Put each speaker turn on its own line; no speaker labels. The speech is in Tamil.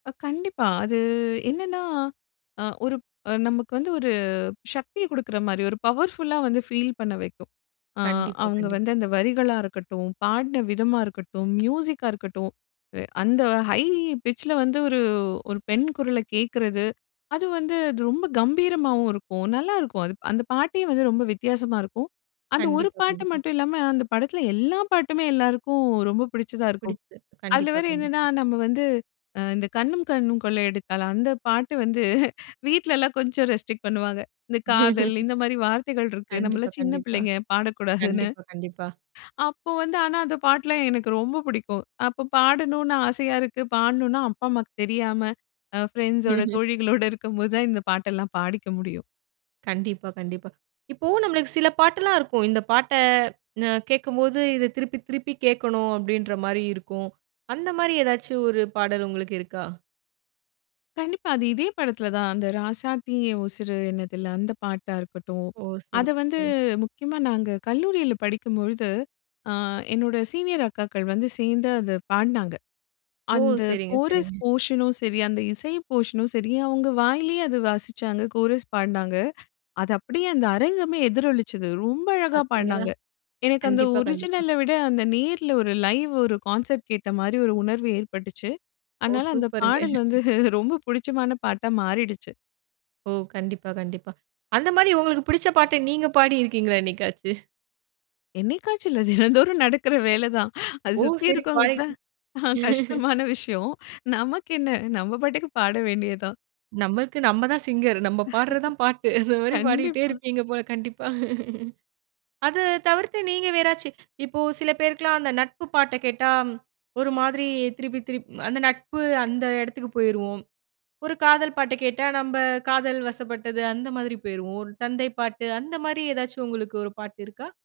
ஆ கண்டிப்பா. அது என்னன்னா, அ, ஒரு அ நமக்கு வந்து ஒரு சக்திய குடுக்குற மாரி, ஒரு பவர்ஃபுல்லா வந்து ஃபீல் பண்ண வைக்கும். அ,
கண்டிப்பா.
அவுங்க
கண்டிப்பா
வந்து அந்த வரிகளா இருக்கட்டும், பாடன விதமா இருக்கட்டும், மியூசிக்கா இருக்கட்டும், அந்த ஹை பிட்ச் ல வந்து ஒரு ஒரு பெண் குரல கேக்கறது, அது வந்து அது ரொம்ப கம்பீரமாவும் இருக்கும். நல்லா இருக்கும். அது, அந்த பாட்டே வந்து ரொம்ப வித்தியாசமா இருக்கும். அந்த ஒரு
கண்டிப்பா.
பாட்டு
கண்டிப்பா.
மட்டும் இல்லாம, அந்த படத்துல எல்லா பாட்டுமே எல்லாருக்கும் ரொம்ப பிடிச்சதா இருக்கும்.
பிடித்து.
அதுல
கண்டிப்பா.
வேற என்னன்னா
கண்டிப்பா.
நம்ம வந்து, இந்த கண்ணும் கண்ணும் கொள்ளை அடித்தால், அந்த பாட்டு வந்து, வீட்ல எல்லாம் கொஞ்சம் ரெஸ்ட்ரிக்ட் பண்ணுவாங்க. இந்த காதல், இந்த மாரி வார்த்தைகள் இருக்கு, நம்ம
கண்டிப்பா.
எல்லாம் சின்ன
கண்டிப்பா.
பிள்ளைங்க, பாடக்கூடாதுன்னு.
கண்டிப்பா. கண்டிப்பா.
அப்போ வந்து, ஆனா, அந்த பாட்டு எல்லாம் எனக்கு ரொம்ப புடிக்கும். அப்ப பாடணும்னு ஆசையா இருக்கு, பாடணும்னா அப்பா அம்மாவுக்கு தெரியாம, அ, பிரண்ட்ஸோட, தோழிகளோட இருக்கும் போது தான் இந்த பாட்டெல்லாம் பாடிக்க முடியும்.
கண்டிப்பா. கண்டிப்பா. இப்போ நம்மளுக்கு சில பாட்டெல்லாம் இருக்கும். இந்த பாட்ட அ, கேக்கும்போது, இத திருப்பி திருப்பி கேக்கணும் அப்டின்ற மாரி இருக்கும். அந்த மாரி ஏதாச்சும் ஒரு பாடல் உங்களுக்கு இருக்கா?
கண்டிப்பா. அது இதே படத்துலதான். அந்த ராசாத்தி என் உசுரு என்னதில்ல, அந்த பாட்டா இருக்கட்டும்.
ஓ! சரி.
அத வந்து
சரி.
முக்கியமா நாங்க கல்லூரில படிக்கும் பொழுது, அ, என்னோட சீனியர் அக்காக்கள் வந்து சேர்ந்து அத பாடுனாங்க.
ஓ!
அந்த
சரிங்க.
கோரஸ்
சரிங்க.
போர்ஷனு ம் சரி, அந்த இசை போர்ஷனும் சரி, அவுங்க வாயிலயே அது வாசிச்சாங்க, கோரஸ் பாடுனாங்க. அது அப்டியே அந்த அரங்கமே எதிரொலிச்சது. ரொம்ப அழகா
பாத்தீங்களா.
பாடுனாங்க. எனக்கு அந்த
கண்டிப்பா கண்டிப்பா.
ஒரிஜினல விட, அந்த நேர்ல ஒரு லைவ் ஒரு கான்செர்ட் கேட்ட மாரி ஒரு உணர்வு ஏற்பட்டுச்சு.
ஓ!
அதனால அந்த
சூப்பர்ங்க.
பாடல் வந்து ரொம்ப புடிச்சமான பாட்டா மாறிடுச்சு.
ஓ! கண்டிப்பா. கண்டிப்பா. அந்த மாரி உங்களுக்கு புடிச்ச பாட்ட நீங்க பாடி இருக்கீங்களா என்னைக்காச்சு?
என்னைக்காச்சும் இல்ல, தினம்தோறும் நடக்கிற வேலதான். அது
ஓ!
சுத்தி
சரி.
இருக்கிறவங்களுக்கு
பாடியி.
தான் கஷ்டமான விஷயம். நமக்கு என்ன, நம்ம பாட்டுக்கு பாட வேண்டியதுதான்.
நம்மக்கு நம்ம தான் சிங்கர். நம்ம பாடறது தான் பாட்டு. அந்த மாரி பாடிட்டே
கண்டிப்பா.
இருப்பீங்க போல. கண்டிப்பா. அது தவிர்த்து நீங்க வேறாச்சி, இப்போ சில பேருக்குலாம் அந்த நட்பு பாட்ட கேட்டா ஒரு மாரி திருப்பி, திருப்பி அந்த நட்பு அந்த எடத்துக்கு போயிருவோம். ஒரு காதல் பாட்ட கேட்டா நம்ப காதல் வசப்பட்டது அந்த மாதிரி போயிருவோம். ஒரு தந்தை பாட்டு அந்த மாரி ஏதாச்சும் உங்களுக்கு ஒரு பாட்டு இருக்கா?